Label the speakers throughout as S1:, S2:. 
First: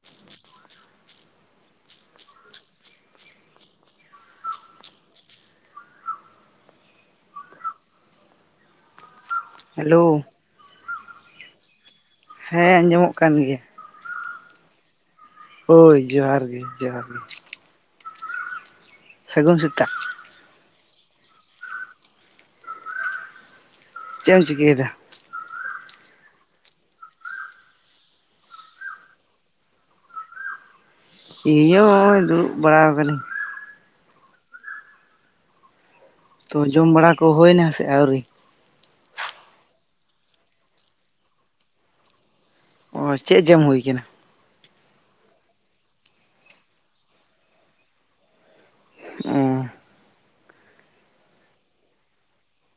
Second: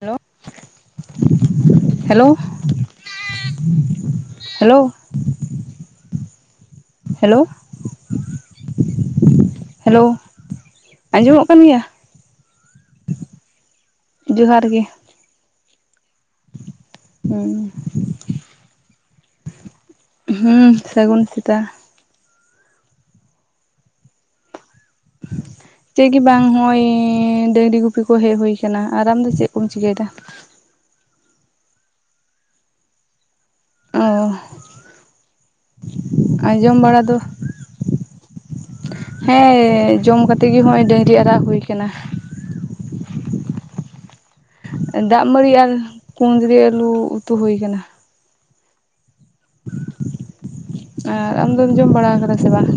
S1: Hello hello hello hello hello ᱟᱸᱡᱚᱢᱚᱜ ᱠᱟᱱ ᱜᱮᱭᱟ
S2: ᱦᱮᱸ ᱟᱸᱡᱚᱢᱚᱜ ᱠᱟᱱ ᱜᱮᱭᱟ
S1: ᱡᱚᱦᱟᱨ ᱜᱮ
S2: ᱦᱳᱭ ᱡᱚᱦᱟᱨ ᱜᱮ ᱡᱚᱦᱟᱨ ᱜᱮ
S1: ᱦᱩᱸ
S2: ᱥᱟᱹᱜᱩᱱ ᱥᱮᱛᱟᱜ
S1: ᱦᱩᱸ ᱥᱟᱹᱜᱩᱱ ᱥᱮᱛᱟ
S2: ᱪᱮᱫ ᱮᱢ ᱪᱤᱠᱟᱹᱭᱮᱫᱟ
S1: ᱪᱮᱫᱜᱮ ᱵᱟᱝ ᱦᱚᱜᱼᱚᱭ ᱰᱟᱹᱝᱨᱤ ᱜᱩᱯᱤ ᱠᱚ ᱦᱮᱡᱽ ᱦᱩᱭ ᱠᱟᱱᱟ ᱟᱨ ᱟᱢᱫᱚ ᱪᱮᱫ ᱠᱚᱢ ᱪᱤᱠᱟᱹᱭᱮᱫᱟ
S2: ᱤᱧ ᱦᱚᱸ ᱦᱚᱜᱼᱚᱭ ᱫᱩᱲᱩᱵ ᱵᱟᱲᱟᱣ ᱠᱟᱱᱟᱹᱧ
S1: ᱚ ᱟᱸ
S2: ᱛᱚ
S1: ᱡᱚᱢ ᱵᱟᱲᱟ ᱫᱚ
S2: ᱠᱚ ᱦᱩᱭᱱᱟ ᱥᱮ ᱟᱹᱣᱨᱤ
S1: ᱦᱮᱸ ᱡᱚᱢ ᱠᱟᱛᱮᱫ ᱜᱮ ᱱᱚᱜᱼᱚᱭ ᱰᱟᱹᱝᱨᱤ ᱟᱨᱟᱜ ᱦᱩᱭ ᱠᱟᱱᱟ
S2: ᱚ ᱪᱮᱜ ᱡᱮᱢ ᱦᱳᱭ ᱠᱟᱱᱟ?
S1: ᱫᱟᱜ ᱢᱟᱹᱲᱤ ᱟᱨ ᱠᱩᱸᱫᱽᱨᱤ ᱟᱹᱞᱩ ᱩᱛᱩ ᱦᱩᱭ ᱠᱟᱱᱟ
S2: ᱚᱸ
S1: ᱟᱨ ᱟᱢᱫᱚᱢ ᱡᱚᱢ ᱵᱟᱲᱟ ᱠᱟᱫᱟ ᱥᱮ ᱵᱟᱝ?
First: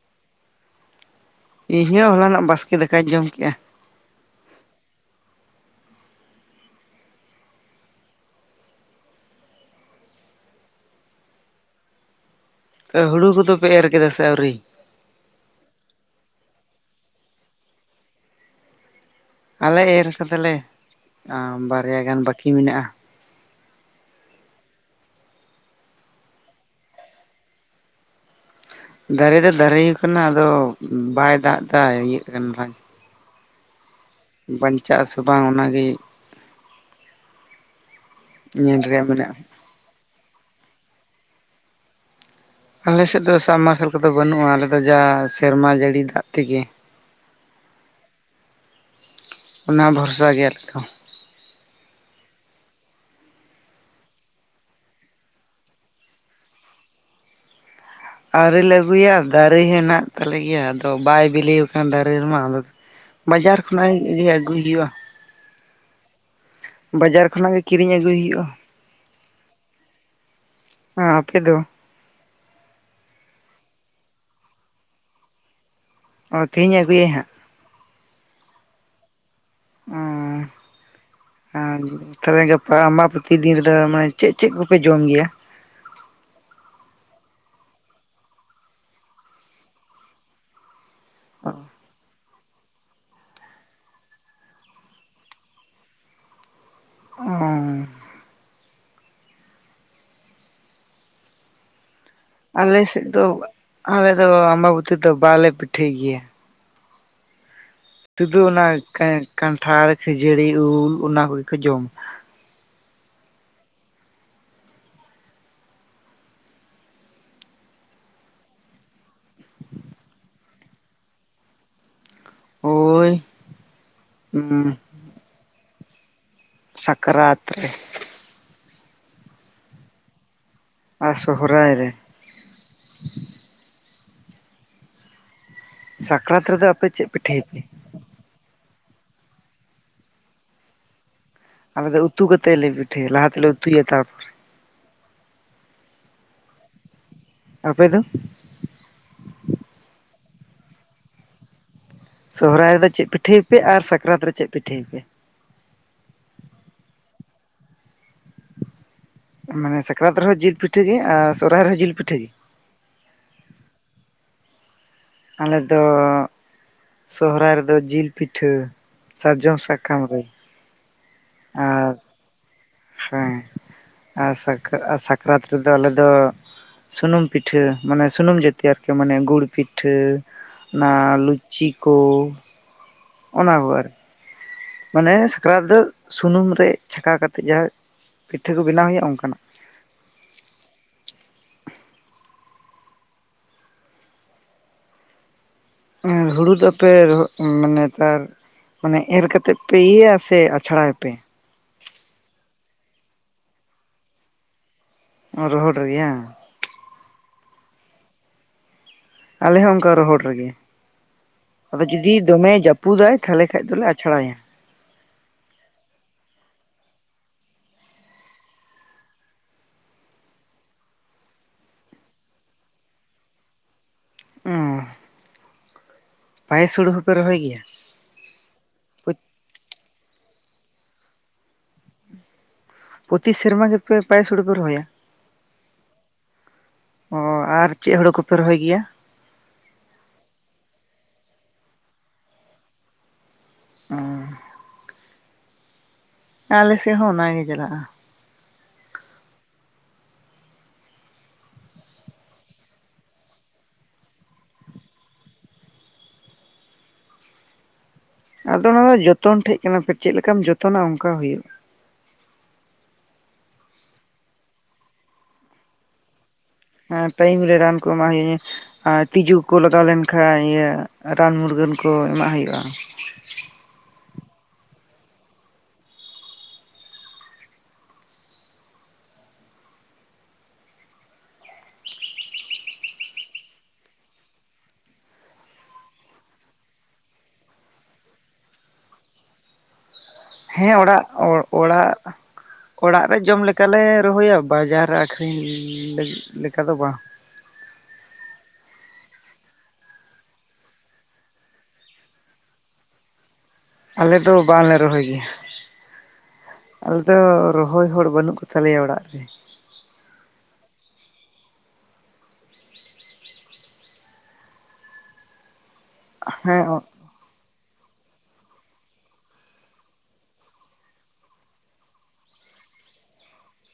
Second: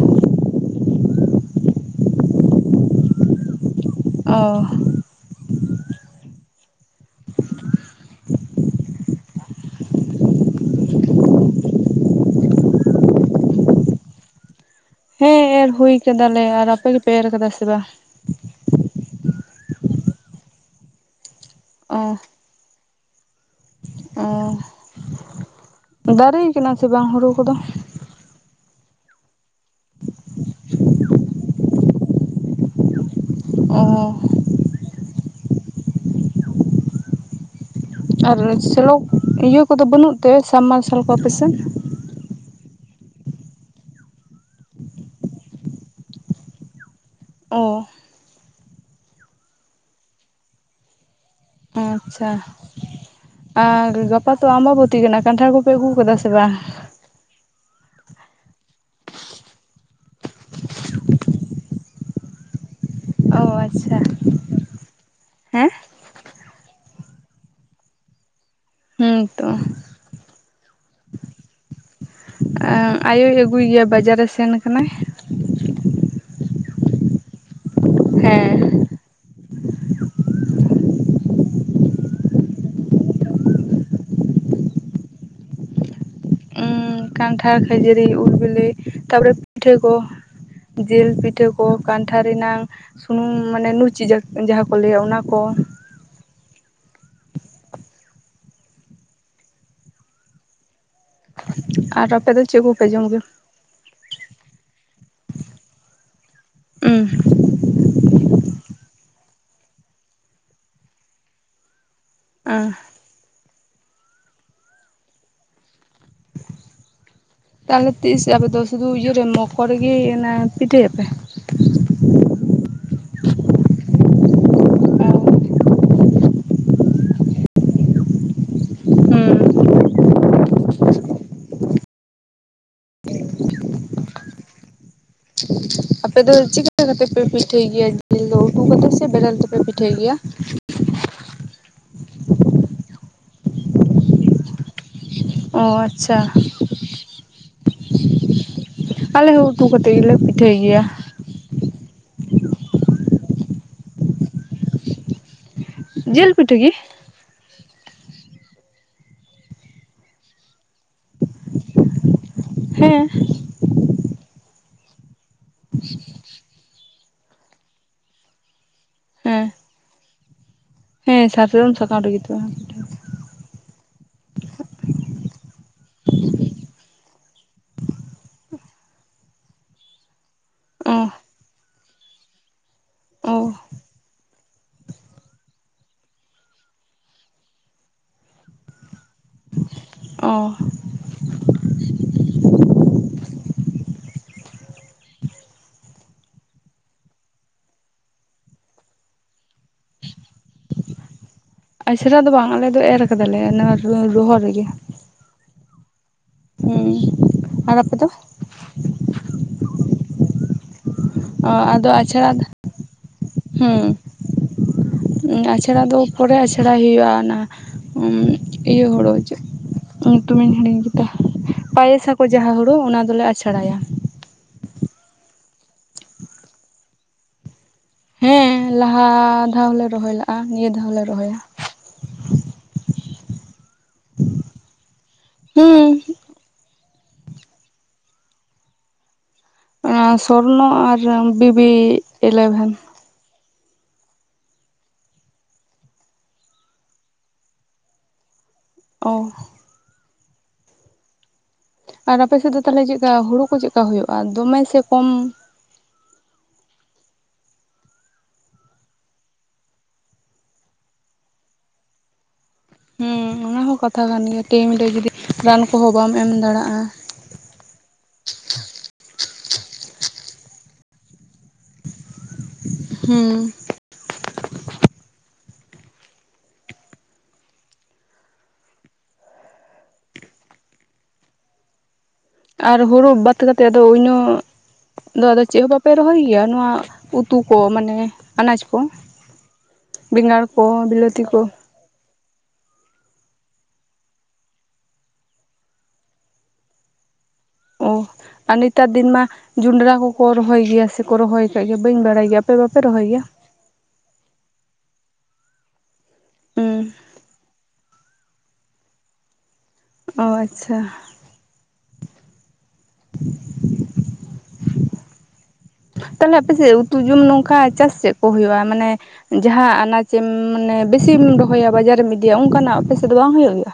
S2: ᱤᱧ ᱦᱚᱸ ᱦᱚᱞᱟᱱᱟᱜ ᱵᱟᱥᱠᱮ ᱫᱟᱠᱟᱧ ᱡᱚᱢ ᱠᱮᱜᱼᱟ᱾
S1: ᱚ
S2: ᱦᱩᱲᱩ ᱠᱚᱫᱚ ᱯᱮ ᱮᱨ ᱠᱮᱫᱟ ᱥᱮ ᱟᱹᱣᱨᱤ?
S1: ᱦᱮᱸ ᱮᱨ ᱦᱩᱭ ᱠᱮᱫᱮᱞᱮ ᱟᱨ ᱟᱯᱮ ᱫᱚᱯᱮ ᱮᱨ ᱠᱟᱫᱟ ᱥᱮ ᱵᱟᱝ?
S2: ᱟᱞᱮ ᱮᱨ ᱠᱟᱫᱟᱞᱮ ᱟ
S1: ᱚ
S2: ᱵᱟᱨᱭᱟ ᱜᱟᱱ ᱵᱟᱹᱠᱤ ᱢᱮᱱᱟᱜᱼᱟ᱾
S1: ᱚ ᱫᱟᱹᱨᱮ ᱠᱟᱱᱟ ᱥᱮ ᱵᱟᱝ ᱦᱩᱲᱩ ᱠᱚᱫᱚ
S2: ᱫᱟᱹᱨᱮ ᱫᱚ ᱫᱟᱹᱨᱮ ᱠᱟᱱᱟ ᱟᱫᱚ ᱵᱟᱭ ᱫᱟᱜᱽ ᱫᱟᱭ ᱤᱭᱟᱹᱜ ᱠᱟᱱ ᱨ
S1: ᱚ
S2: ᱵᱟᱧᱪᱟᱜ ᱟ ᱥᱮ ᱵᱟᱝ ᱚᱱᱟᱜᱤ
S1: ᱟᱨ
S2: ᱧᱮᱞ
S1: ᱥᱮᱞᱚ
S2: ᱨᱮᱭᱟᱜ ᱢᱮᱱᱟᱜᱼᱟ
S1: ᱤᱭᱟᱹ ᱠᱚᱫᱚ ᱵᱟᱹᱱᱩᱜ ᱛᱮ ᱥᱟᱵᱢᱟᱨᱥᱟᱞ ᱠᱚ ᱟᱯᱮᱥᱮᱱ?
S2: ᱟᱞᱮ ᱥᱮᱫ ᱫᱚ ᱥᱟᱵᱢᱟᱨᱥᱟᱞ ᱠᱚᱫᱚ ᱵᱟᱹᱱᱩᱜᱼᱟ ᱟᱞᱮᱫᱚ ᱡᱟ ᱥᱮᱨᱢᱟ ᱡᱟᱹᱲᱤ ᱫᱟᱜᱽ ᱛᱮᱜᱮ ᱾
S1: ᱚ
S2: ᱚᱱᱟ ᱵᱷᱚᱨᱥᱟ ᱜᱮ ᱟᱞᱮᱫᱚ
S1: ᱚᱸᱪᱷᱟ ᱟᱨ ᱜᱟᱯᱟ ᱛᱚ ᱟᱵᱟᱵᱚᱛᱤ ᱠᱟᱱᱟ ᱠᱟᱱᱴᱷᱟᱲ ᱠᱚᱯᱮ ᱟᱹᱜᱩ ᱠᱟᱫᱟ ᱥᱮ ᱵᱟᱝ?
S2: ᱟᱹᱣᱨᱤᱞᱮ ᱟᱹᱜᱩᱭᱟ ᱫᱟᱨᱮ ᱦᱮᱱᱟᱜ ᱛᱟᱞᱮ ᱜᱮᱭᱟ ᱟᱫᱚ ᱵᱟᱭ ᱵᱤᱞᱤᱣᱠᱟᱱ ᱫᱟᱹᱨᱮ ᱨᱮᱢᱟ ᱟᱫᱚ
S1: ᱚ
S2: ᱵᱟᱡᱟᱨ ᱠᱷᱚᱱᱟᱜ
S1: ᱟᱪᱪᱷᱟ
S2: ᱜᱮ ᱤᱫᱤ ᱟᱹᱜᱩᱭ ᱦᱩᱭᱩᱜᱼᱟ᱾
S1: ᱦᱮᱸ
S2: ᱵᱟᱡᱟᱨ ᱠᱷᱚᱱᱟᱜ ᱜᱮ ᱠᱤᱨᱤᱧ ᱟᱹᱜᱩᱭ ᱦᱩᱭᱩᱜᱼᱟ᱾
S1: ᱦᱩᱸ ᱛᱚ
S2: ᱚᱸ ᱟᱯᱮ ᱫᱚ
S1: ᱟᱭᱳᱭ ᱟᱹᱜᱩᱭ ᱜᱮᱭᱟ ᱵᱟᱡᱟᱨ ᱮ ᱥᱮᱱ ᱠᱟᱱᱟᱭ
S2: ᱚ ᱛᱮᱦᱤᱧ ᱮ ᱟᱹᱜᱩᱭᱟᱹ ᱦᱟᱸᱜ?
S1: ᱦᱮᱸ
S2: ᱚᱸ ᱟᱨ ᱛᱚᱵᱮ ᱜᱟᱯᱟ ᱟᱢᱵᱟ ᱯᱳᱛᱤ ᱫᱤᱱ ᱨᱮᱫᱚ ᱢᱟᱱᱮ ᱪᱮᱜᱼᱪᱮᱜ ᱠᱚᱯᱮ ᱡᱚᱢ ᱜᱮᱭᱟ?
S1: ᱠᱟᱱᱴᱷᱟᱲ ᱠᱷᱟᱹᱡᱟᱹᱲᱤ ᱩᱞ ᱵᱮᱞᱮ ᱛᱟᱯᱚᱨᱮ ᱯᱤᱴᱷᱟᱹ ᱠᱚ ᱡᱤᱞ ᱯᱤᱴᱷᱟᱹ ᱠᱚ ᱠᱟᱱᱴᱷᱟ ᱨᱤᱱᱟᱝ ᱥᱩᱱᱩᱢ ᱢᱟᱱᱮ ᱱᱩᱪᱤ ᱡᱟᱠ ᱡᱟᱦᱟᱸ ᱠᱚ ᱞᱟᱹᱭᱟ ᱚᱱᱟ ᱠᱚ
S2: ᱚᱝ
S1: ᱟᱨ ᱟᱯᱮ ᱫᱚ ᱪᱮᱜ
S2: ᱟᱞᱮ
S1: ᱠᱚᱯᱮ ᱡᱚᱢ
S2: ᱥᱮᱫ
S1: ᱜᱮᱭᱟ?
S2: ᱫᱚ ᱟᱞᱮ ᱫᱚ ᱟᱢᱵᱟᱵᱚᱛᱤ ᱨᱮᱫᱚ ᱵᱟᱞᱮ ᱯᱤᱴᱷᱟᱹᱭ ᱜᱮᱭᱟ ᱦᱤᱛᱚᱜ ᱫᱚ ᱚᱱᱟ ᱠᱟᱱᱴᱷᱟᱲ ᱠᱷᱟᱹᱡᱟᱹᱲᱤ ᱩᱞ ᱚᱱᱟ ᱠᱚᱜᱮ ᱠᱚ ᱡᱚᱢᱟ
S1: [unintelligible] ᱛᱟᱞᱮ ᱛᱤᱥ ᱟᱯᱮ ᱫᱚ ᱥᱩᱫᱷᱩ ᱤᱭᱟᱹ ᱨᱮ ᱢᱚᱠᱚᱨ ᱨᱮᱜᱤ ᱮᱱᱮ ᱯᱤᱴᱷᱟ. ᱭᱟᱯᱮ
S2: ᱦᱳᱭ ᱮᱠᱵᱟᱨᱮ ᱥᱟᱠᱨᱟᱛ ᱨᱮ
S1: ᱦᱩᱸ
S2: ᱟᱨ ᱥᱚᱦᱚᱨᱟᱭ ᱨᱮ
S1: ᱟᱯᱮ ᱫᱚ
S2: ᱥᱟᱠᱨᱟᱛ ᱨᱮᱫᱚ
S1: ᱪᱤᱠᱟᱹ
S2: ᱟᱯᱮ ᱪᱮᱫ
S1: ᱠᱟᱛᱮᱯᱮ
S2: ᱯᱮ
S1: ᱯᱤᱴᱷᱟᱹᱭ ᱜᱮᱭᱟ ᱡᱤᱞ ᱫᱚ ᱩᱛᱩ ᱠᱟᱛᱮᱜ ᱥᱮ ᱵᱮᱨᱮᱞ ᱛᱮᱯᱮ ᱯᱤᱴᱷᱟᱹᱭ ᱜᱮᱭᱟ
S2: ᱟᱞᱮ ᱫᱚ ᱩᱛᱩ ᱠᱟᱛᱮᱫ ᱞᱮ ᱯᱤᱴᱷᱟᱹᱭᱟ ᱞᱟᱦᱟ ᱛᱮᱞᱮ ᱩᱛᱩᱭᱟ ᱛᱟᱨᱯᱚᱨ
S1: ᱚ ᱟᱪᱪᱷᱟ
S2: ᱟᱯᱮ ᱫᱚ
S1: ᱟᱞᱮ ᱦᱚᱸ ᱩᱛᱩ ᱠᱟᱛᱮᱫ ᱜᱮᱞᱮ ᱯᱤᱴᱷᱟᱹᱭ ᱜᱮᱭᱟ
S2: ᱥᱚᱦᱨᱟᱭ ᱨᱮᱫᱚ ᱪᱮᱜ ᱯᱤᱴᱷᱟᱹᱭ ᱯᱮ ᱟᱨ ᱥᱟᱠᱨᱟᱛ ᱨᱮ ᱪᱮᱜ ᱯᱤᱴᱷᱟᱹᱭ ᱟᱯᱮ ᱾
S1: ᱡᱮᱞ ᱯᱤᱴᱷᱟᱹ ᱜᱮ
S2: ᱢᱟᱱᱮ ᱥᱟᱠᱨᱟᱛ ᱨᱮᱦᱚᱸ ᱡᱮᱞ ᱯᱤᱴᱷᱟᱹ ᱜᱮ ᱟᱨ ᱥᱚᱦᱚᱨᱟᱭ ᱨᱮᱦᱚᱸ ᱡᱮᱞ ᱯᱤᱴᱷᱟᱹ ᱜᱮ
S1: ᱦᱮᱸ
S2: ᱟᱞᱮ ᱫᱚ ᱥᱚᱦᱚᱨᱟᱭ ᱨᱮᱫᱚ ᱡᱤᱞ ᱯᱤᱴᱷᱟᱹ
S1: ᱦᱮᱸ
S2: ᱥᱟᱨᱡᱚᱢ ᱥᱟᱠᱟᱢ ᱨᱮ
S1: ᱦᱮᱸ ᱥᱟᱨᱡᱚᱢ
S2: ᱟᱨ
S1: ᱥᱟᱠᱟᱢ ᱨᱮᱜᱮᱛᱚ
S2: ᱦᱮᱸ ᱟᱨ ᱥᱟᱠ ᱥᱟᱠᱨᱟᱛ ᱨᱮᱫᱚ ᱟᱞᱮ ᱫᱚ ᱥᱩᱱᱢ ᱯᱤᱴᱷᱟᱹ ᱢᱟᱱᱮ ᱥᱩᱱᱩᱢ ᱡᱟᱛᱤ ᱟᱨᱠᱤ ᱢᱟᱱᱮ ᱜᱩᱲ ᱯᱤ ᱴᱷᱟᱹ ᱚᱱᱟ
S1: ᱚ
S2: ᱞᱩᱪᱤ ᱠᱚ
S1: ᱚ
S2: ᱚᱱᱟ ᱠᱚ ᱟᱨᱠᱤ ᱢᱟᱱᱮ ᱥᱟᱠᱨᱟᱛ ᱫᱚ ᱥᱩᱱᱩᱢ ᱨᱮ ᱪᱷᱟᱠᱟᱣ ᱠᱟᱛᱮᱫ ᱡᱟᱦᱟᱸ ᱯᱤᱴᱷᱟᱹ ᱠᱚ ᱵᱮᱱᱟᱣ ᱦᱩᱭᱩᱜᱼᱟ ᱚᱱᱠᱟᱱᱟᱜ
S1: ᱚ
S2: ᱦᱩᱲᱩ ᱫᱚᱯᱮ ᱢᱟᱱᱮ ᱱᱮᱛᱟᱨ ᱢᱟᱱᱮ ᱮᱨ ᱠᱟᱛᱮᱜ ᱯᱮ ᱤᱭᱟᱹᱭᱟ ᱥᱮ ᱟᱪᱷᱲᱟᱭᱯᱮ
S1: ᱟᱪᱷᱟᱲᱟ ᱫᱚ ᱵᱟᱝ ᱟᱞᱮ ᱫᱚ ᱮᱨ ᱠᱟᱫᱟᱞᱮ ᱱᱚᱣᱟ ᱨᱚᱦᱚᱲ ᱨᱮᱜᱮ
S2: ᱨᱚᱦᱚᱲ ᱨᱮᱜᱮ ᱭᱟᱝ
S1: ᱦᱮᱸ ᱟᱨ ᱟᱯᱮ ᱫᱚ
S2: ᱟᱞᱮ ᱦᱚᱸ ᱚᱱᱠᱟ ᱨᱚᱦᱚᱲ ᱨᱮᱜᱮ
S1: ᱚ
S2: ᱟᱫᱚ ᱡᱩᱫᱤ
S1: ᱟᱪᱷᱲᱟ
S2: ᱫᱚᱢᱮ ᱡᱟᱹᱯᱩᱫᱟᱭ ᱛᱟᱦᱚᱞᱮ ᱠᱷᱟᱡ ᱫᱚᱞᱮ ᱟᱪᱷᱲᱟᱭᱟ
S1: ᱟᱪᱲᱟ ᱫᱚ ᱯᱚᱨᱮ ᱟᱪᱲᱟᱭ ᱦᱩᱭᱩᱜᱼᱟ ᱚᱱᱟ ᱤᱭᱟᱹ ᱦᱩᱲᱩ ᱧᱩᱛᱩᱢᱤᱧ ᱦᱤᱲᱤᱧ ᱠᱮᱫᱟ ᱯᱟᱭᱮᱥᱟᱠᱚ ᱡᱟᱦᱟᱸ ᱦᱩᱲᱩ ᱚᱱᱟ ᱫᱚᱞᱮ ᱟᱪᱷᱲᱟᱭᱟ
S2: ᱚ ᱯᱟᱭᱮᱥ ᱦᱩᱲᱩ ᱦᱚᱸᱯᱮ ᱨᱚᱦᱚᱭ ᱜᱮᱭᱟ
S1: ᱦᱮᱸ ᱞᱟᱦᱟ ᱫᱷᱟᱣ ᱞᱮ ᱨᱚᱦᱚᱭ ᱞᱟᱜᱼᱟ ᱱᱤᱭᱟᱹ ᱫᱷᱟᱣ ᱦᱚᱞᱮ ᱨᱚᱦᱚᱭᱟ
S2: ᱯᱨᱚᱛᱤ ᱥᱮᱨᱢᱟ ᱜᱮᱯᱮ ᱯᱟᱭᱮᱥ ᱦᱳᱲᱳ ᱯᱮ ᱨᱚᱦᱚᱭᱟ
S1: ᱦᱮᱸ
S2: ᱚ ᱟᱨ ᱪᱮᱫ ᱦᱳᱲᱳ ᱠᱚᱯᱮ ᱨᱚᱦᱚᱭ ᱜᱮᱭᱟ
S1: ᱥᱚᱨᱱᱚ ᱟᱨ ᱵᱤᱵᱤ ᱤᱞᱮᱵᱷᱮᱱ
S2: ᱚ ᱟᱞᱮᱥᱮᱫ ᱦᱚᱸ ᱚᱱᱟᱜᱮ ᱪᱟᱞᱟᱜᱼᱟ
S1: ᱳ ᱟᱨ ᱟᱯᱮᱥᱮᱫ ᱫᱚ ᱛᱟᱦᱚᱞᱮ ᱪᱮᱫ ᱞᱮᱠᱟ ᱦᱩᱲᱩ ᱠᱚ ᱪᱮᱫᱠᱟ ᱦᱩᱭᱩᱜᱼᱟ ᱫᱚᱢᱮ ᱥᱮ ᱠᱚᱢ
S2: ᱟᱫᱚ ᱚᱱᱟᱫᱚ ᱡᱚᱛᱚᱱ ᱴᱷᱮᱡ ᱠᱟᱱᱟ ᱠᱷᱮᱴ ᱪᱮᱫ ᱞᱮᱠᱟᱢ ᱡᱚᱛᱚᱱᱟ ᱚᱱᱠᱟ ᱦᱩᱭᱩᱜᱼᱟ
S1: ᱦᱩᱸ ᱚᱱᱟ ᱦᱚᱸ ᱠᱟᱛᱷᱟ ᱠᱟᱱ ᱜᱮᱭᱟ ᱴᱟᱭᱤᱢ ᱨᱮ ᱡᱩᱫᱤ ᱨᱟᱱ ᱠᱚᱦᱚᱸ ᱵᱟᱢ ᱮᱢ ᱫᱟᱲᱟᱜᱼᱟ
S2: ᱴᱟᱭᱤᱢ ᱨᱮ ᱨᱟᱱ ᱠᱚ ᱮᱢᱟᱜ ᱦᱩᱭ ᱟᱨ ᱛᱤᱡᱩ ᱠᱚ ᱞᱟᱜᱟᱣ ᱞᱮᱱ ᱠᱷᱟᱱ ᱤᱭᱟᱹ ᱨᱟᱱ ᱢᱩᱨᱜᱟᱹᱱ ᱠᱚ ᱮᱢᱟᱜ ᱦᱩᱭᱩᱜᱼᱟ
S1: ᱦᱩᱸ ᱟᱨ ᱦᱳᱲᱳ ᱵᱟᱫ ᱠᱟᱛᱮᱫ ᱫᱚ ᱩᱱᱟᱹᱜ ᱫᱤᱭᱮ ᱟᱫᱚ ᱪᱮᱫᱦᱚ ᱵᱟᱯᱮ ᱨᱚᱦᱚᱭ ᱜᱮᱭᱟ ᱱᱚᱶᱟ ᱩᱛᱩ ᱠᱚ ᱢᱟᱱᱮ ᱟᱱᱟᱡᱠᱚ
S2: ᱦᱮᱸ ᱚᱲᱟᱜ ᱚᱲ
S1: ᱠᱚ
S2: ᱚᱲᱟᱜ ᱚᱲᱟᱜ ᱨᱮ ᱡᱚᱢ ᱞᱮᱠᱟᱞᱮ ᱨᱚᱦᱚᱭᱟ ᱵᱟᱡᱟᱨ ᱨᱮ ᱟᱹᱠᱷᱨᱤᱧ ᱞᱟᱹᱜᱤ ᱞᱮᱠᱟ ᱫᱚ ᱵᱟᱝ ᱾
S1: ᱟᱨ ᱱᱮᱛᱟᱨ ᱫᱤᱱ ᱢᱟ ᱡᱚᱸᱰᱨᱟ ᱠᱚᱠᱚ ᱨᱚᱦᱚᱭ ᱜᱮᱭᱟ ᱥᱮᱠᱚ ᱨᱚᱦᱚᱭ ᱠᱟᱜ ᱜᱮᱭᱟ ᱵᱟᱹᱧ ᱵᱟᱲᱟᱭ ᱜᱮᱭᱟ ᱟᱯᱮ ᱵᱟᱯᱮ ᱨᱚᱦᱚᱭ ᱜᱮᱭᱟ ᱾
S2: ᱟᱞᱮ ᱫᱚ ᱵᱟᱝᱞᱮ ᱨᱚᱦᱚᱭ ᱜᱮᱭᱟ
S1: ᱦᱩᱸ
S2: ᱟᱞᱮ ᱫᱚ ᱨᱚᱦᱚᱭ ᱦᱚᱲ ᱵᱟᱹᱱᱩᱜ ᱠᱚ ᱛᱟᱞᱮ ᱚᱲᱟᱜ ᱨᱮ᱾
S1: ᱚ ᱟᱪᱪᱷᱟ, [inaudible] ᱛᱟᱦᱞᱮ
S2: ᱦᱮᱸ
S1: ᱟᱯᱮᱥᱮᱫ ᱩᱛᱩ ᱡᱚᱢ ᱱᱚᱝᱠᱟ ᱪᱟᱥ ᱪᱮᱫ ᱠᱚ ᱦᱩᱭᱩᱜᱼᱟ ᱾ ᱢᱟᱱᱮ ᱡᱟᱦᱟᱸ ᱟᱱᱟᱡᱮᱢ ᱢᱟᱱᱮ ᱵᱮᱥᱤᱢ ᱨᱚᱦᱚᱭᱟ, ᱵᱟᱡᱟᱨᱢ ᱤᱫᱤᱭᱟ, ᱚᱱᱠᱟᱱᱟᱜ ᱟᱯᱮᱥᱮᱫ ᱫᱚ ᱵᱟᱝ ᱦᱩᱭᱩᱜ ᱜᱮᱭᱟ?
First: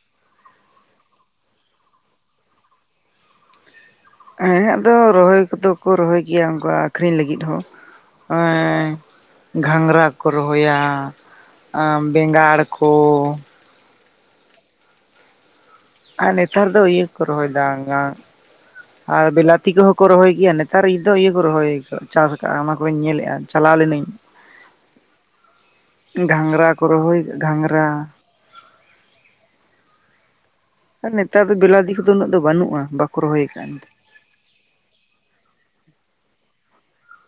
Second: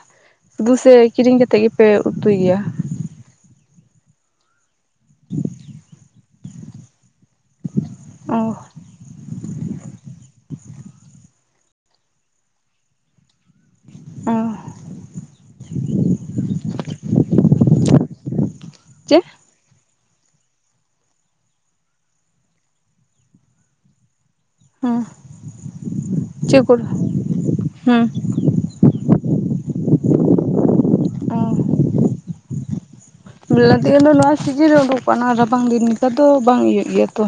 S1: ᱫᱩᱥᱮ ᱠᱤᱨᱤᱧ ᱠᱟᱛᱮᱫ ᱜᱮᱯᱮ ᱩᱛᱩᱭ ᱜᱮᱭᱟ ᱾
S2: ᱦᱮᱸ ᱟᱫᱚ ᱨᱚᱦᱚᱭ ᱠᱚᱫᱚ ᱠᱚ ᱨᱚᱦᱚᱭ ᱜᱮᱭᱟ ᱚᱱᱠᱟ ᱟᱠᱷᱨᱤᱧ ᱞᱟᱹᱜᱤᱫ ᱦᱚᱸ᱾
S1: ᱚ
S2: ᱦᱮᱸ ᱜᱷᱟᱸᱝᱨᱟ ᱠᱚ ᱨᱚᱦᱚᱭᱟ, ᱵᱮᱸᱜᱟᱲ ᱠᱚ,
S1: ᱚ
S2: ᱟᱨ ᱱᱮᱛᱟᱨ ᱫᱚ ᱤᱭᱟᱹᱠᱚ ᱨᱚᱦᱚᱭ ᱫᱟ, ᱜᱟᱸ
S1: ᱪᱮᱫ
S2: ᱵᱤᱞᱟᱛᱤ ᱠᱚᱦᱚᱸ ᱠᱚ ᱨᱚᱦᱚᱭ ᱜᱮᱭᱟ ᱱᱮᱛᱟᱨ ᱫᱚ ᱤᱭᱟᱹ ᱠᱚ ᱨᱚᱦᱚᱭ ᱪᱟᱥ ᱟᱠᱟᱜ᱾ ᱚᱱᱟ ᱠᱚᱧ ᱧᱮᱞᱮᱫᱼᱟ ᱪᱟᱞᱟᱣ ᱞᱮᱱᱟᱹᱧ
S1: ᱦᱮᱸ
S2: ᱜᱷᱟᱝᱨᱟ ᱠᱚ ᱨᱚᱦᱚᱭ ᱜᱷᱟᱝᱨᱟ
S1: ᱦᱮᱸ
S2: ᱟᱨ ᱱᱮᱛᱟᱨ ᱫᱚ
S1: ᱚ
S2: ᱵᱮᱞᱟᱛᱤᱠ ᱠᱚᱫᱚ ᱩᱱᱟᱹᱜ ᱫᱚ ᱵᱟᱹᱱᱩᱜᱼᱟ ᱵᱟ
S1: [unintelligible] ᱱᱚᱣᱟ ᱥᱤᱡᱤᱱ ᱩᱰᱩᱠ ᱠᱟᱱᱟ ᱨᱟᱵᱟᱝ ᱫᱤᱱ ᱞᱮᱠᱟ ᱫᱚ ᱵᱟᱝ ᱤᱭᱟᱹᱜ ᱜᱮᱭᱟ ᱛᱚ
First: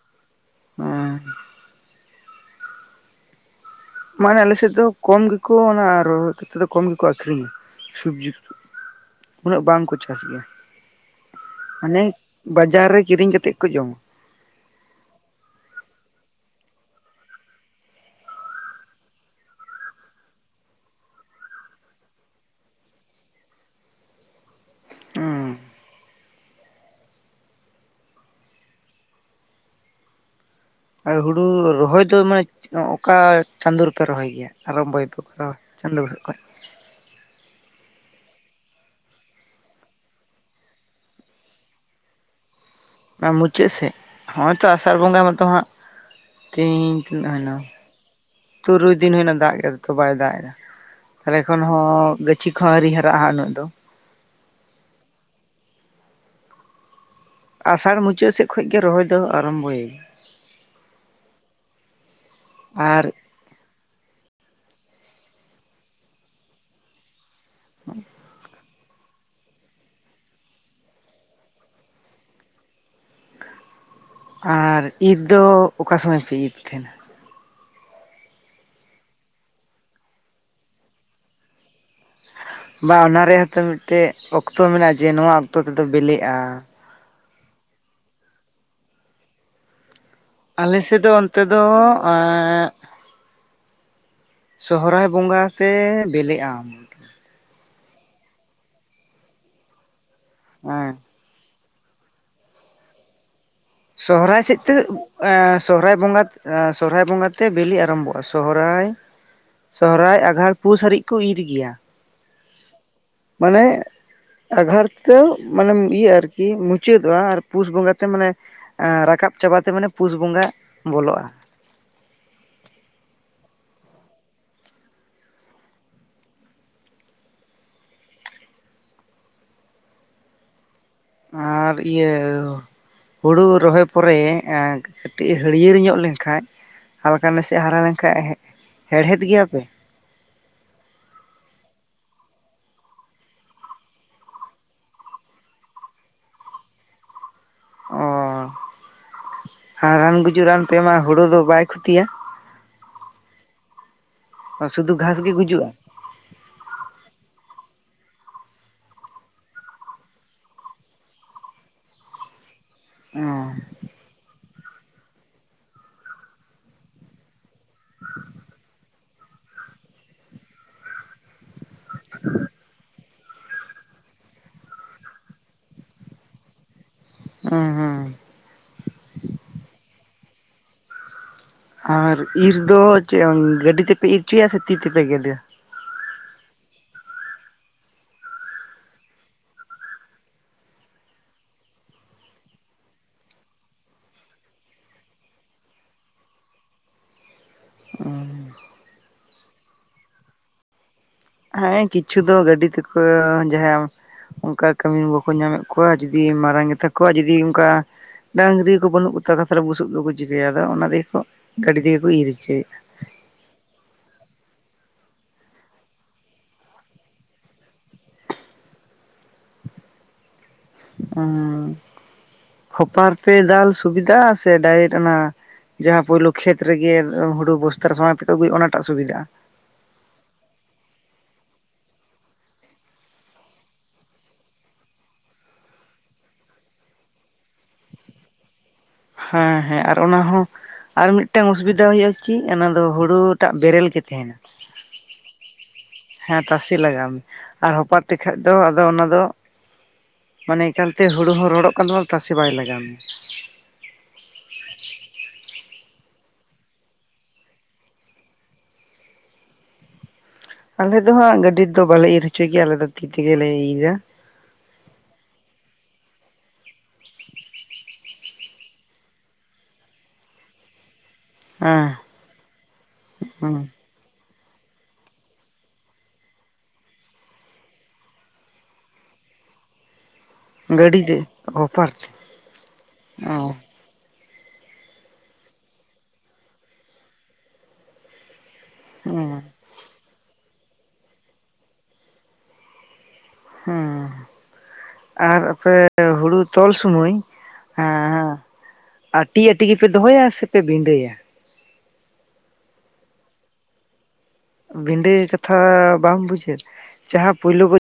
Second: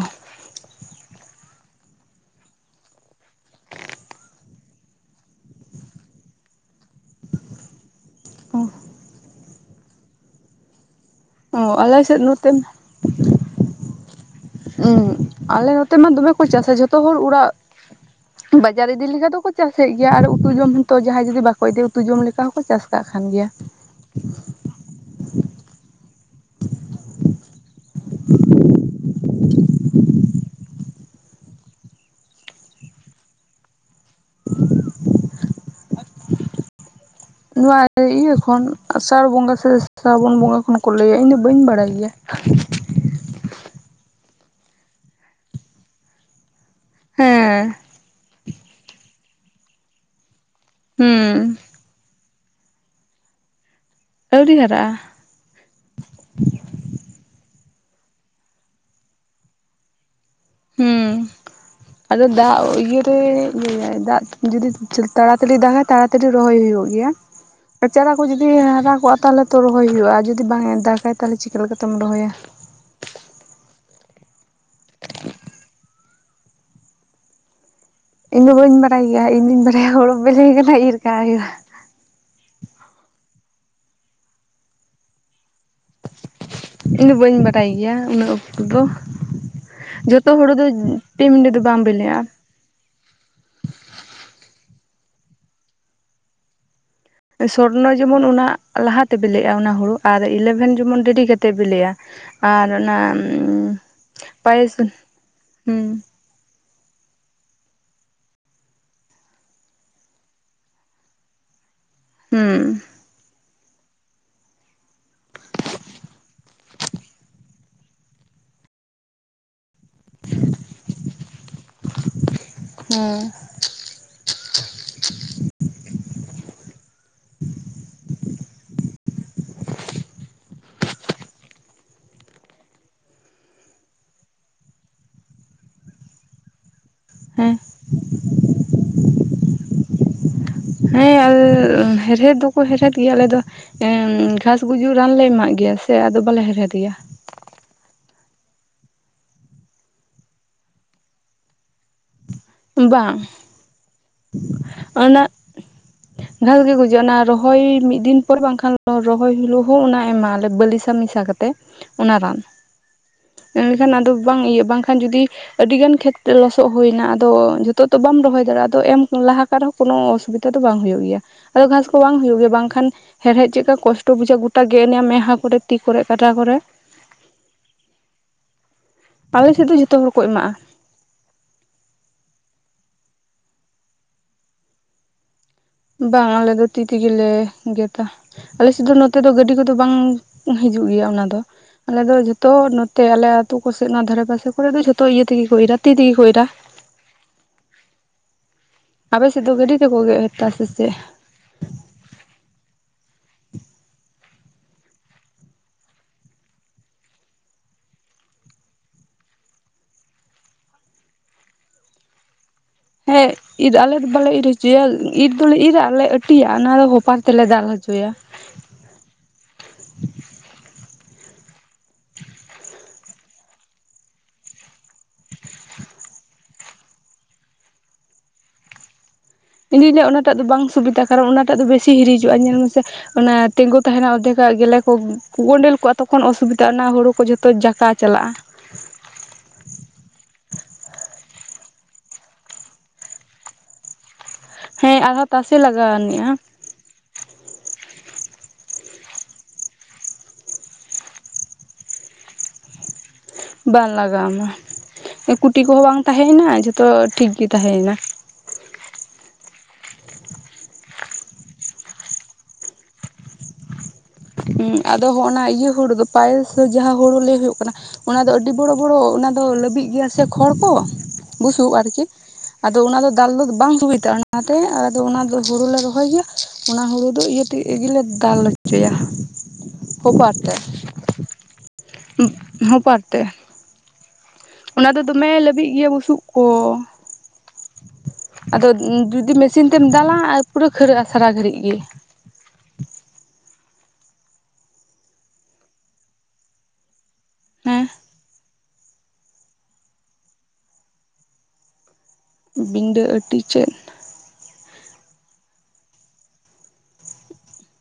S2: ᱚᱸ ᱢᱟᱱᱮ ᱟᱞᱮ ᱥᱮᱫ ᱫᱚ ᱠᱚᱢ ᱜᱮᱠᱚ ᱚᱱᱟ ᱨᱚᱦᱚᱭᱛᱮᱫ ᱫᱚ ᱠᱚᱢ ᱜᱮᱠᱚ ᱟᱠᱷᱨᱤᱧᱟ ᱥᱚᱵᱡᱤ ᱠᱚ ᱩᱱᱟᱹᱜ ᱵᱟᱝᱠᱚ ᱪᱟᱥ ᱜᱮᱭᱟ
S1: ᱚ ᱟᱞᱮ
S2: ᱢᱟᱱᱮ
S1: ᱥᱮᱫ ᱱᱚᱛᱮ
S2: ᱵᱟᱡᱟᱨ ᱨᱮ ᱠᱤᱨᱤᱧ ᱠᱟᱛᱮᱜ ᱠᱚ ᱡᱚᱢᱟ᱾
S1: [unintelligible] ᱟᱞᱮ ᱱᱚᱛᱮ ᱢᱟ ᱫᱚᱢᱮ ᱠᱚ ᱪᱟᱥᱟ ᱡᱷᱚᱛᱚ ᱦᱚᱲ ᱚᱲᱟᱜ ᱵᱟᱡᱟᱨ ᱤᱫᱤ ᱞᱮᱠᱷᱟᱱ ᱫᱚᱠᱚ ᱪᱟᱥᱮᱫ ᱜᱮᱭᱟ ᱟᱨ ᱩᱛᱩ ᱡᱚᱢ ᱦᱚᱸ ᱛᱚ ᱡᱟᱦᱟᱸᱭ ᱡᱩᱫᱤ ᱵᱟᱠᱚ ᱤᱫᱤᱭᱟ ᱩᱛᱩ ᱡᱚᱢ ᱞᱮᱠᱟ ᱦᱚᱸᱠᱚ ᱠᱟᱜ ᱠᱟᱱ ᱜᱮᱭᱟ
S2: ᱦᱩᱸ ᱟᱨ ᱦᱩᱲᱩ ᱨᱚᱦᱚᱭ ᱫᱚ ᱢᱟᱱᱮ ᱚᱠᱟ ᱪᱟᱸᱫᱳ ᱨᱮᱯᱮ ᱨᱚᱦᱚᱭ ᱜᱮᱭᱟ᱾ [unintelligible]
S1: ᱱᱚᱣᱟ ᱤᱭᱟᱹ ᱠᱷᱚᱱ ᱟᱥᱟᱲ ᱵᱚᱸᱜᱟ ᱥᱮ ᱥᱨᱟᱵᱚᱱ ᱵᱚᱸᱜᱟ ᱠᱷᱚᱱ ᱠᱚ ᱞᱟᱹᱭᱟ ᱤᱧ ᱫᱚ ᱵᱟᱹᱧ ᱵᱟᱲᱟᱭ ᱜᱮᱭᱟ
S2: ᱚᱱᱟ ᱢᱩᱪᱟᱹᱫ ᱥᱮᱫ ᱦᱚᱜ ᱛᱚ ᱟᱥᱟᱲ ᱵᱚᱸᱜᱟ ᱢᱟᱛᱚ ᱦᱟᱸᱜ ᱛᱮᱦᱤᱧ ᱛᱤᱱᱟᱹᱜ ᱦᱳᱭᱱᱟ
S1: ᱦᱮᱸ
S2: ᱛᱩᱨᱩᱭ ᱫᱤᱱ ᱦᱩᱭᱱᱟ ᱫᱟᱜ ᱛᱚ ᱵᱟᱭ ᱫᱟᱜ ᱮᱫᱟ
S1: ᱦᱩᱸ
S2: ᱠᱷᱚᱱ ᱦᱚᱸ ᱜᱟᱹᱪᱷᱤ ᱠᱚ ᱦᱚᱸ ᱟᱹᱣᱨᱤ ᱦᱟᱨᱟᱜᱼᱟ ᱩᱱᱟᱹᱜ ᱫᱚ᱾
S1: ᱟᱹᱣᱨᱤ ᱦᱟᱨᱟᱜᱼᱟ᱾
S2: ᱟᱥᱟᱲ ᱢᱩᱪᱟᱹᱫ ᱥᱮᱫ ᱠᱷᱚᱱ ᱜᱮ ᱨᱚᱦᱚᱭ ᱫᱚ ᱟᱨᱚᱢᱵᱚᱭᱚᱭ
S1: ᱦᱩᱸ ᱟᱫᱚ ᱫᱟᱜ ᱤᱭᱟᱹ
S2: ᱟᱨ
S1: ᱨᱮ ᱫᱟᱜ ᱡᱩᱫᱤ ᱛᱟᱲᱟᱛᱟᱹᱲᱤ ᱫᱟᱜᱟᱭ ᱛᱟᱲᱟᱛᱟᱲᱤ ᱨᱚᱦᱚᱭ ᱦᱩᱭᱩᱜ ᱜᱮᱭᱟ ᱟᱨ ᱪᱟᱨᱟ ᱠᱚ ᱡᱩᱫᱤ ᱦᱮᱸ ᱦᱟᱨᱟ ᱠᱚᱜᱼᱟ ᱛᱟᱦᱚᱞᱮ ᱛᱚ ᱨᱚᱦᱚᱭ ᱦᱩᱭᱩᱜᱼᱟ ᱡᱩᱫᱤ ᱵᱟᱝ ᱮ ᱫᱟᱜᱟᱭ ᱛᱟᱦᱚᱞᱮ ᱪᱤᱠᱟᱹ ᱞᱮᱠᱟᱛᱮᱢ ᱨᱚᱦᱚᱭᱟ?
S2: ᱟᱨ ᱤᱛ ᱫᱚ ᱚᱠᱟ ᱥᱚᱢᱚᱹᱭ ᱯᱮ ᱤᱫ ᱛᱟᱦᱮᱱᱟ?
S1: ᱤᱧᱫᱚ ᱵᱟᱹᱧ ᱵᱟᱲᱟᱭ ᱜᱮᱭᱟ ᱤᱧ ᱫᱩᱧ ᱵᱟᱲᱟᱭᱟ ᱦᱳᱲᱳ ᱵᱮᱞᱮ ᱠᱟᱱᱟ ᱤᱨ ᱠᱟᱜ ᱦᱩᱭᱩᱜᱼᱟ᱾
S2: ᱵᱟ ᱚᱱᱟ ᱨᱮᱭᱟᱜ ᱦᱚᱛᱚ ᱢᱤᱫᱴᱮᱡ ᱚᱠᱛᱚ ᱢᱮᱱᱟᱜᱼᱟ ᱡᱮ ᱱᱚᱣᱟ ᱚᱠᱛᱚ ᱛᱮᱫᱚ ᱵᱮᱞᱮᱜᱼᱟ᱾
S1: ᱤᱧ ᱫᱚ ᱵᱟᱹᱧ ᱵᱟᱰᱟᱭ ᱜᱮᱭᱟ ᱩᱱᱟᱹᱜ ᱚᱠᱛᱚ ᱫᱚ, ᱡᱷᱚᱛ ᱛᱚ ᱦᱳᱲᱩ ᱫᱚ
S2: ᱟᱞᱮ ᱥᱮᱫ ᱚᱱᱛᱮ
S1: [unintelligible] ᱫᱚ ᱵᱟᱝ ᱵᱮᱞᱮᱜᱼᱟ ᱾
S2: ᱮᱸ ᱥᱚᱦᱚᱨᱟᱭ ᱵᱚᱸᱜᱟ ᱛᱮ ᱵᱮᱞᱮ ᱟᱢ᱾
S1: ᱥᱚᱨᱱᱚ ᱡᱮᱢᱚᱱ ᱚᱱᱟ ᱞᱟᱦᱟ ᱛᱮ ᱵᱮᱞᱮᱜᱟ ᱚᱱᱟ ᱦᱩᱲᱩ ᱟᱨ ᱤᱨ ᱞᱮᱱᱠᱷᱟᱱ
S2: ᱦᱮᱸ
S1: ᱡᱮᱢᱚᱱ ᱰᱮᱨᱤ ᱠᱟᱛᱮᱜ᱾ ᱛᱮ ᱵᱮᱞᱮᱭᱟ ᱟᱨ ᱚᱱᱟ
S2: ᱥᱚᱦᱚᱨᱟᱭ ᱥᱮᱫ ᱛᱮ
S1: ᱯᱟᱭᱮᱥ ᱦᱩᱸ
S2: ᱥᱚᱦᱚᱨᱟᱭ ᱵᱚᱸᱜᱟ ᱥᱚᱨᱦᱟᱭ ᱵᱚᱸᱜᱟ ᱛᱮ ᱵᱮᱞᱮ ᱟᱨᱟᱢᱵᱷᱚᱜᱼᱟ᱾ ᱥᱚᱦᱨᱟᱭ ᱥᱚᱦᱨᱟᱭ ᱟᱜᱷᱟᱲ ᱯᱩᱥ ᱦᱟᱨᱤᱡ ᱠᱚ ᱤᱨ ᱜᱮᱭᱟ᱾
S1: ᱦᱩᱸ
S2: ᱢᱟᱱᱮ ᱟᱸᱜᱷᱟᱲ ᱛᱮ ᱢᱟᱱᱮᱢ ᱤᱭᱟᱹ ᱟᱨᱠᱤ ᱢᱩᱪᱟᱹᱫᱚᱜᱼᱟ, ᱟᱨ ᱯᱩᱥ ᱵᱚᱸᱜᱟ ᱛᱮ ᱢᱟᱱᱮ ᱨᱟᱠᱟᱵ ᱪᱟᱵᱟ ᱛᱮ ᱢᱟᱱᱮ ᱯᱩᱥ ᱵᱚᱸᱜᱟ ᱵᱚᱞᱚᱜᱼᱟ᱾
S1: ᱦᱩᱸ
S2: ᱟᱨ ᱤᱭᱟᱹ ᱦᱩᱲᱩ ᱨᱚᱦᱚᱭ ᱯᱚᱨᱮ ᱠᱟᱹᱴᱤᱡ ᱦᱟᱹᱲᱭᱟᱹᱲ ᱧᱚᱜ ᱞᱮᱱᱠᱷᱟᱡ, ᱦᱟᱞᱠᱟ
S1: ᱦᱮᱸ
S2: ᱱᱟᱥᱮ ᱦᱟᱨᱟ ᱞᱮᱱᱠᱟᱱᱡ ᱦᱮᱲᱦᱮᱫ ᱜᱮᱭᱟᱯᱮ᱾
S1: ᱦᱮᱸ ᱦᱮᱲᱦᱮᱫ ᱫᱚᱠᱚ ᱦᱮᱲᱦᱮᱫ ᱜᱮᱭᱟ ᱟᱞᱮ ᱫᱚ, ᱩᱸ ᱜᱷᱟᱥ ᱜᱩᱡᱩᱜ ᱨᱟᱱ ᱞᱮ ᱮᱢᱟᱜ ᱜᱮᱭᱟ ᱥᱮ ᱟᱫᱚ ᱵᱟᱞᱮ ᱦᱮᱲᱦᱮᱫ ᱜᱮᱭᱟ᱾
S2: ᱚ ᱟᱨ ᱨᱟᱱ ᱜᱩᱡᱩᱜ ᱨᱟᱱ ᱯᱮ ᱮᱢᱟᱜᱟ ᱦᱩᱲᱳ ᱫᱚ ᱵᱟᱭ ᱠᱷᱚᱛᱤᱭᱟ?
S1: ᱵᱟᱝ
S2: ᱥᱩᱫᱷᱩ ᱜᱷᱟᱥ
S1: ᱚᱱᱟᱜ
S2: ᱜᱮ ᱜᱩᱡᱩᱜᱼᱟ
S1: ᱜᱷᱟᱥ ᱜᱮ ᱜᱩᱡᱩᱜᱼᱟ ᱚᱱᱟ ᱨᱚᱦᱚᱭ ᱢᱤᱫ ᱫᱤᱱ ᱯᱚᱨ ᱵᱟᱝᱠᱷᱟᱱ ᱨᱚᱦᱚᱭ ᱦᱤᱞᱳᱜ ᱦᱚᱸ ᱚᱱᱟ ᱮᱢᱜᱟᱞᱮ ᱵᱟᱞᱤ ᱥ [unintelligible] ᱢᱮᱥᱟ ᱠᱟᱛᱮ ᱚᱱᱟ ᱨᱟᱱ,
S2: ᱚ
S1: ᱮᱱᱠᱷᱟᱱ ᱟᱫᱚ ᱵᱟᱝ ᱤᱭᱟᱹ ᱵᱟᱝᱠᱷᱟᱱ ᱡᱩᱫᱤ ᱟᱹᱰᱤ ᱜᱟᱱ ᱠᱷᱮᱛ ᱞᱚᱥᱚᱜ ᱦᱩᱭᱱᱟ, ᱟᱫᱚ ᱱᱤᱛᱚᱜ ᱫᱚ ᱵᱟᱢ ᱨᱚᱦᱚᱭ ᱫᱟᱲᱮᱭᱟᱜᱼᱟ, ᱟ ᱮᱢ ᱞᱟᱦᱟ ᱨᱮᱦᱚᱸ ᱠᱚᱱᱚ ᱚᱥᱩᱵᱤᱫᱟ ᱫᱚ ᱵᱟᱝ ᱦᱩᱭᱩᱜ ᱜᱮᱭᱟ ᱟᱫᱚ ᱜᱷᱟᱥᱼᱼ ᱵᱟᱝ ᱦᱩᱭᱩᱜ ᱜᱮᱭᱟ ᱵᱟᱝᱠᱷᱟᱱ ᱦᱮᱲᱦᱮᱫ ᱪᱮᱜᱠᱟ ᱠᱚᱥᱴᱚ ᱵᱩᱡᱷᱟᱹᱜᱼᱟ ᱜᱚᱴᱟ ᱜᱮᱫ ᱮᱱᱭᱟ ᱢᱮᱫᱦᱟ ᱠᱚᱨᱮ ᱛᱤ ᱠᱚᱨᱮ ᱠᱟᱴᱟ ᱠᱚᱨᱮ,
S2: [unintelligible]
S1: ᱟᱞᱮ ᱥᱮᱫ ᱫᱚ ᱡᱷᱚᱛᱚ ᱦᱚᱲ ᱠᱚ ᱮᱢᱟᱜᱼᱟ ᱾
S2: ᱟᱨ ᱤᱨ ᱫᱚ ᱪᱮᱫ ᱜᱟᱹᱰᱤ ᱛᱮᱯᱮ ᱤᱨ ᱚᱪᱚᱭᱟ, ᱥᱮ ᱛᱤ ᱛᱮᱯᱮ ᱜᱮᱫᱟ?
S1: ᱵᱟᱝ ᱟᱞᱮ ᱫᱚ ᱛᱤ ᱛᱮᱜᱮᱞᱮ ᱜᱮᱫᱟ᱾ ᱟᱞᱮᱥᱮᱫ ᱫᱚ ᱱᱚᱛᱮ ᱫᱚ ᱜᱟᱹᱰᱤ ᱠᱚᱫᱚ ᱵᱟᱝ ᱦᱤᱡᱩᱜ ᱜᱮᱭᱟ ᱚᱱᱟᱫᱚ ᱾ ᱟᱞᱮ ᱫᱚ ᱡᱷᱚᱛᱚ ᱱᱚᱛᱮ ᱟᱞᱮ ᱟᱛᱩ ᱠᱚᱥᱮᱫ ᱱᱚᱣᱟ ᱫᱷᱟᱨᱮ ᱯᱟᱥᱮ ᱠᱚᱨᱮ ᱫᱚ ᱡᱷᱚᱛᱚ ᱤᱭᱟᱹ ᱛᱮᱜᱮ ᱠᱚ ᱤᱨᱟ ᱛᱤ ᱛᱮᱜᱮ ᱠᱚ ᱤᱨ ᱾
S2: [inaudible]
S1: ᱟᱯᱮ ᱥᱮᱫ ᱫᱚ ᱜᱟᱹᱰᱤ ᱛᱮᱠᱚ ᱜᱮᱫᱛᱟ ᱥᱮ ᱪᱮᱫ,
S2: ᱦᱮᱸ ᱠᱤᱪᱷᱩ ᱫᱚ ᱜᱟᱹᱰᱤ ᱛᱮᱠᱚ ᱡᱟᱦᱟᱭᱟᱢ ᱚᱱᱠᱟ ᱠᱟᱹᱢᱤᱱ ᱵᱟᱠᱚ ᱧᱟᱢᱮᱫ ᱠᱚᱣᱟ ᱡᱩᱫᱤ ᱢᱟᱨᱟᱝ ᱜᱮᱛᱟ ᱠᱚᱣᱟ ᱡᱩᱫᱤ ᱚᱱᱠᱟ ᱰᱟᱹᱝᱨᱤ ᱠᱚ ᱵᱟᱹᱱᱩᱜ [unintelligible] ᱵᱩᱥᱩᱵ ᱫᱚᱠᱚ ᱪᱤᱠᱟᱹᱭᱟᱫᱚ ᱚᱱᱟ ᱛᱮᱜᱮ ᱠᱚ ᱜᱟᱹᱰᱤ ᱛᱮᱜᱮ ᱠᱚ ᱤᱨ ᱚᱪᱚᱭ ᱾
S1: [unintelligible] ᱤᱨ ᱟᱞᱮᱫᱚ ᱵᱟᱞᱮ ᱤᱨ ᱦᱚᱪᱚᱭᱟ ᱤᱨ ᱫᱚᱞᱮ ᱟᱨᱞᱮ ᱟᱹᱴᱤᱭᱟ ᱚᱱᱟᱫᱚ ᱦᱚᱯᱟᱨ ᱛᱮᱞᱮ ᱫᱟᱞ ᱦᱚᱪᱚᱭᱟ ᱾
S2: ᱦᱩᱸ ᱦᱚᱯᱟᱨ ᱛᱮ ᱫᱟᱞ ᱥᱩᱵᱤᱫᱟ ᱥᱮ ᱰᱟᱭᱨᱮᱴ ᱚᱱᱟ ᱾ ᱡᱟᱦᱟᱸ ᱯᱩᱭᱞᱳ ᱠᱷᱮᱛ ᱨᱮᱜᱮ ᱦᱩᱲᱩ ᱵᱚᱥᱛᱟ ᱨᱮ ᱥᱟᱸᱵᱟᱣ ᱠᱟᱛᱮ ᱠᱚ ᱟᱹᱜᱩᱭᱟ ᱚᱱᱟᱴᱟᱜ ᱥᱩᱵᱤᱫᱟᱜᱼᱟ ᱾
S1: ᱤᱧᱫᱩᱧ ᱞᱟᱹᱭᱟ ᱚᱱᱟᱴᱟᱜ ᱫᱚ ᱵᱟᱝ ᱥᱩᱵᱤᱫᱟ ᱠᱟᱨᱚᱱ ᱚᱱᱟᱴᱟᱜ ᱫᱚ ᱵᱮᱥᱤ ᱦᱤᱨᱤᱡᱚᱜᱼᱟ, ᱧᱮᱞ ᱢᱮᱥᱮ ᱚᱱᱟ ᱛᱮᱸᱜᱳ ᱛᱟᱦᱮᱱᱟ ᱚᱫᱫᱷᱮᱠᱟᱜ ᱜᱮᱞᱮ ᱠᱚ ᱜᱚᱸᱰᱮᱞ ᱠᱚᱜᱼᱟ ᱛᱚᱠᱷᱚᱱ ᱚᱥᱩᱵᱤᱛᱟᱜ ᱚᱱᱟ ᱦᱩᱲᱩ ᱠᱚ ᱡᱷᱚᱛᱚ ᱡᱟᱠᱟ ᱪᱟᱞᱟᱜ ᱾
S2: ᱦᱮᱸ ᱦᱮᱸ ᱟᱨ ᱚᱱᱟ ᱦᱚᱸ ᱟᱨ ᱢᱤᱫᱴᱟᱝ ᱚᱥᱩᱵᱤᱫᱟ ᱦᱩᱭᱩᱜᱩᱜᱼᱟ ᱪᱤᱫ ᱚᱱᱟ ᱫᱚ ᱦᱳᱲᱩ ᱴᱟᱜ ᱵᱮᱨᱮᱞ ᱜᱮ ᱛᱟᱦᱮᱱᱟ ᱾
S1: ᱦᱮᱸ ᱟᱨᱦᱚ ᱛᱟᱥᱮ ᱞᱟᱜᱟᱣ ᱟᱱᱤᱜᱼᱟ ᱾
S2: ᱛᱟᱥᱮ ᱞᱟᱜᱟᱣ ᱢᱮ ᱟᱨ ᱦᱚᱯᱟᱨ ᱛᱮᱠᱷᱟᱡ ᱫᱚ ᱟᱫᱚ ᱚᱱᱟ ᱫᱚ, ᱢᱟᱱᱮ ᱮᱠᱟᱞᱛᱮ ᱦᱩᱲᱩ ᱦᱚᱸ ᱨᱚᱲᱚᱜ ᱠᱟᱱ ᱛᱟᱢᱟ ᱛᱟᱥᱮ ᱵᱟᱭ ᱞᱟᱜᱟᱣ ᱢᱮ,
S1: ᱵᱟᱝ ᱞᱟᱜᱟᱣ ᱟᱢᱟ, ᱠᱩᱴᱤ ᱠᱚᱦᱚᱸ ᱵᱟᱝ ᱛᱟᱦᱮᱸᱭᱮᱱᱟ ᱡᱷᱚᱛᱚ ᱴᱷᱤᱠ ᱜᱤ ᱛᱟᱦᱮᱸᱭᱮᱱᱟ ᱾
S2: ᱟᱞᱮ ᱫᱚ ᱦᱟᱸᱜ ᱜᱟᱹᱰᱤ ᱛᱚ ᱵᱟᱞᱮ ᱤᱨ ᱦᱚᱪᱚᱭ ᱜᱮᱭᱟ ᱟᱞᱮ ᱫᱚ ᱛᱤ ᱛᱮᱜᱮᱞᱮ ᱤᱨᱟ ᱾
S1: ᱟᱫᱚ ᱦᱚᱸᱜᱼᱚᱱᱟ ᱤᱭᱟᱹ ᱦᱩᱲᱩ ᱫᱚ ᱯᱟᱭᱮᱥ ᱡᱟᱦᱟᱸ ᱦᱩᱲᱩ ᱞᱟᱹᱭ ᱦᱩᱭᱩᱜ ᱠᱟᱱᱟ ᱾ ᱚᱱᱟ ᱫᱚ ᱟᱹᱰᱤ ᱵᱚᱲᱚ ᱵᱚᱲᱚ ᱚᱱᱟ ᱫᱚ ᱞᱟᱹᱵᱤᱜ ᱜᱮᱭᱟ ᱥᱮ ᱠᱷᱚᱲ ᱠᱚ ᱾ ᱵᱩᱥᱩᱵ
S2: ᱦᱮᱸ
S1: ᱟᱨᱠᱤ ᱟᱫᱚ ᱚᱱᱟ ᱫᱚ ᱫᱟᱞ ᱫᱚ ᱵᱟᱝ
S2: ᱦᱮᱸ
S1: [unintelligible] ᱚᱱᱟᱛᱮ ᱟᱫᱚ ᱚᱱᱟ ᱫᱚ ᱦᱩᱲᱩᱞᱮ ᱨᱚᱦᱚᱭ ᱜᱮᱭᱟ, ᱚᱱᱟ ᱦᱩᱲᱩ ᱫᱚ ᱤᱭᱟᱹ ᱛᱤᱜᱮᱞᱮ ᱫᱟᱞ ᱦᱚᱪᱚᱭᱟ ᱾ ᱠᱳᱯᱟᱴ
S2: ᱜᱟᱹᱰᱤ ᱛᱮ
S1: ᱦᱚᱯᱟᱨ ᱛᱮ
S2: [unintelligible] ᱚᱸ
S1: ᱚᱱᱟ ᱫᱚ ᱫᱚᱢᱮ ᱞᱟᱹᱵᱤᱜ ᱤᱭᱟᱹ ᱵᱩᱥᱩᱵ ᱠᱚ ᱾ ᱟᱫᱚ ᱡᱩᱫᱤ
S2: ᱦᱮᱸ
S1: ᱢᱮᱥᱤᱱ ᱛᱮᱢ ᱫᱟᱞᱟ ᱯᱩᱨᱟᱹ ᱠᱷᱟᱹᱨᱟᱹᱜᱼᱟ ᱥᱟᱨᱟ ᱜᱷᱟᱹᱲᱤᱡ ᱜᱤ ᱾
S2: ᱦᱩᱸ ᱟᱨ ᱟᱯᱮ ᱦᱩᱲᱩ ᱛᱚᱞ ᱥᱩᱢᱟᱹᱭ ᱦᱮᱸ ᱟᱴᱤ ᱟᱴᱤ ᱜᱮᱯᱮ ᱫᱚᱦᱚᱭᱟ, ᱥᱮᱯᱮ ᱵᱤᱸᱰᱟᱹᱭᱟ ᱾
S1: ᱵᱤᱸᱰᱟᱹ ᱟᱹᱴᱤ ᱪᱮᱫ
S2: ᱵᱤᱸᱰᱟᱹ ᱠᱟᱛᱷᱟ ᱵᱟᱢ ᱵᱩᱡᱷᱟᱹᱜ ᱡᱟᱦᱟᱸ ᱯᱩᱭᱞᱚ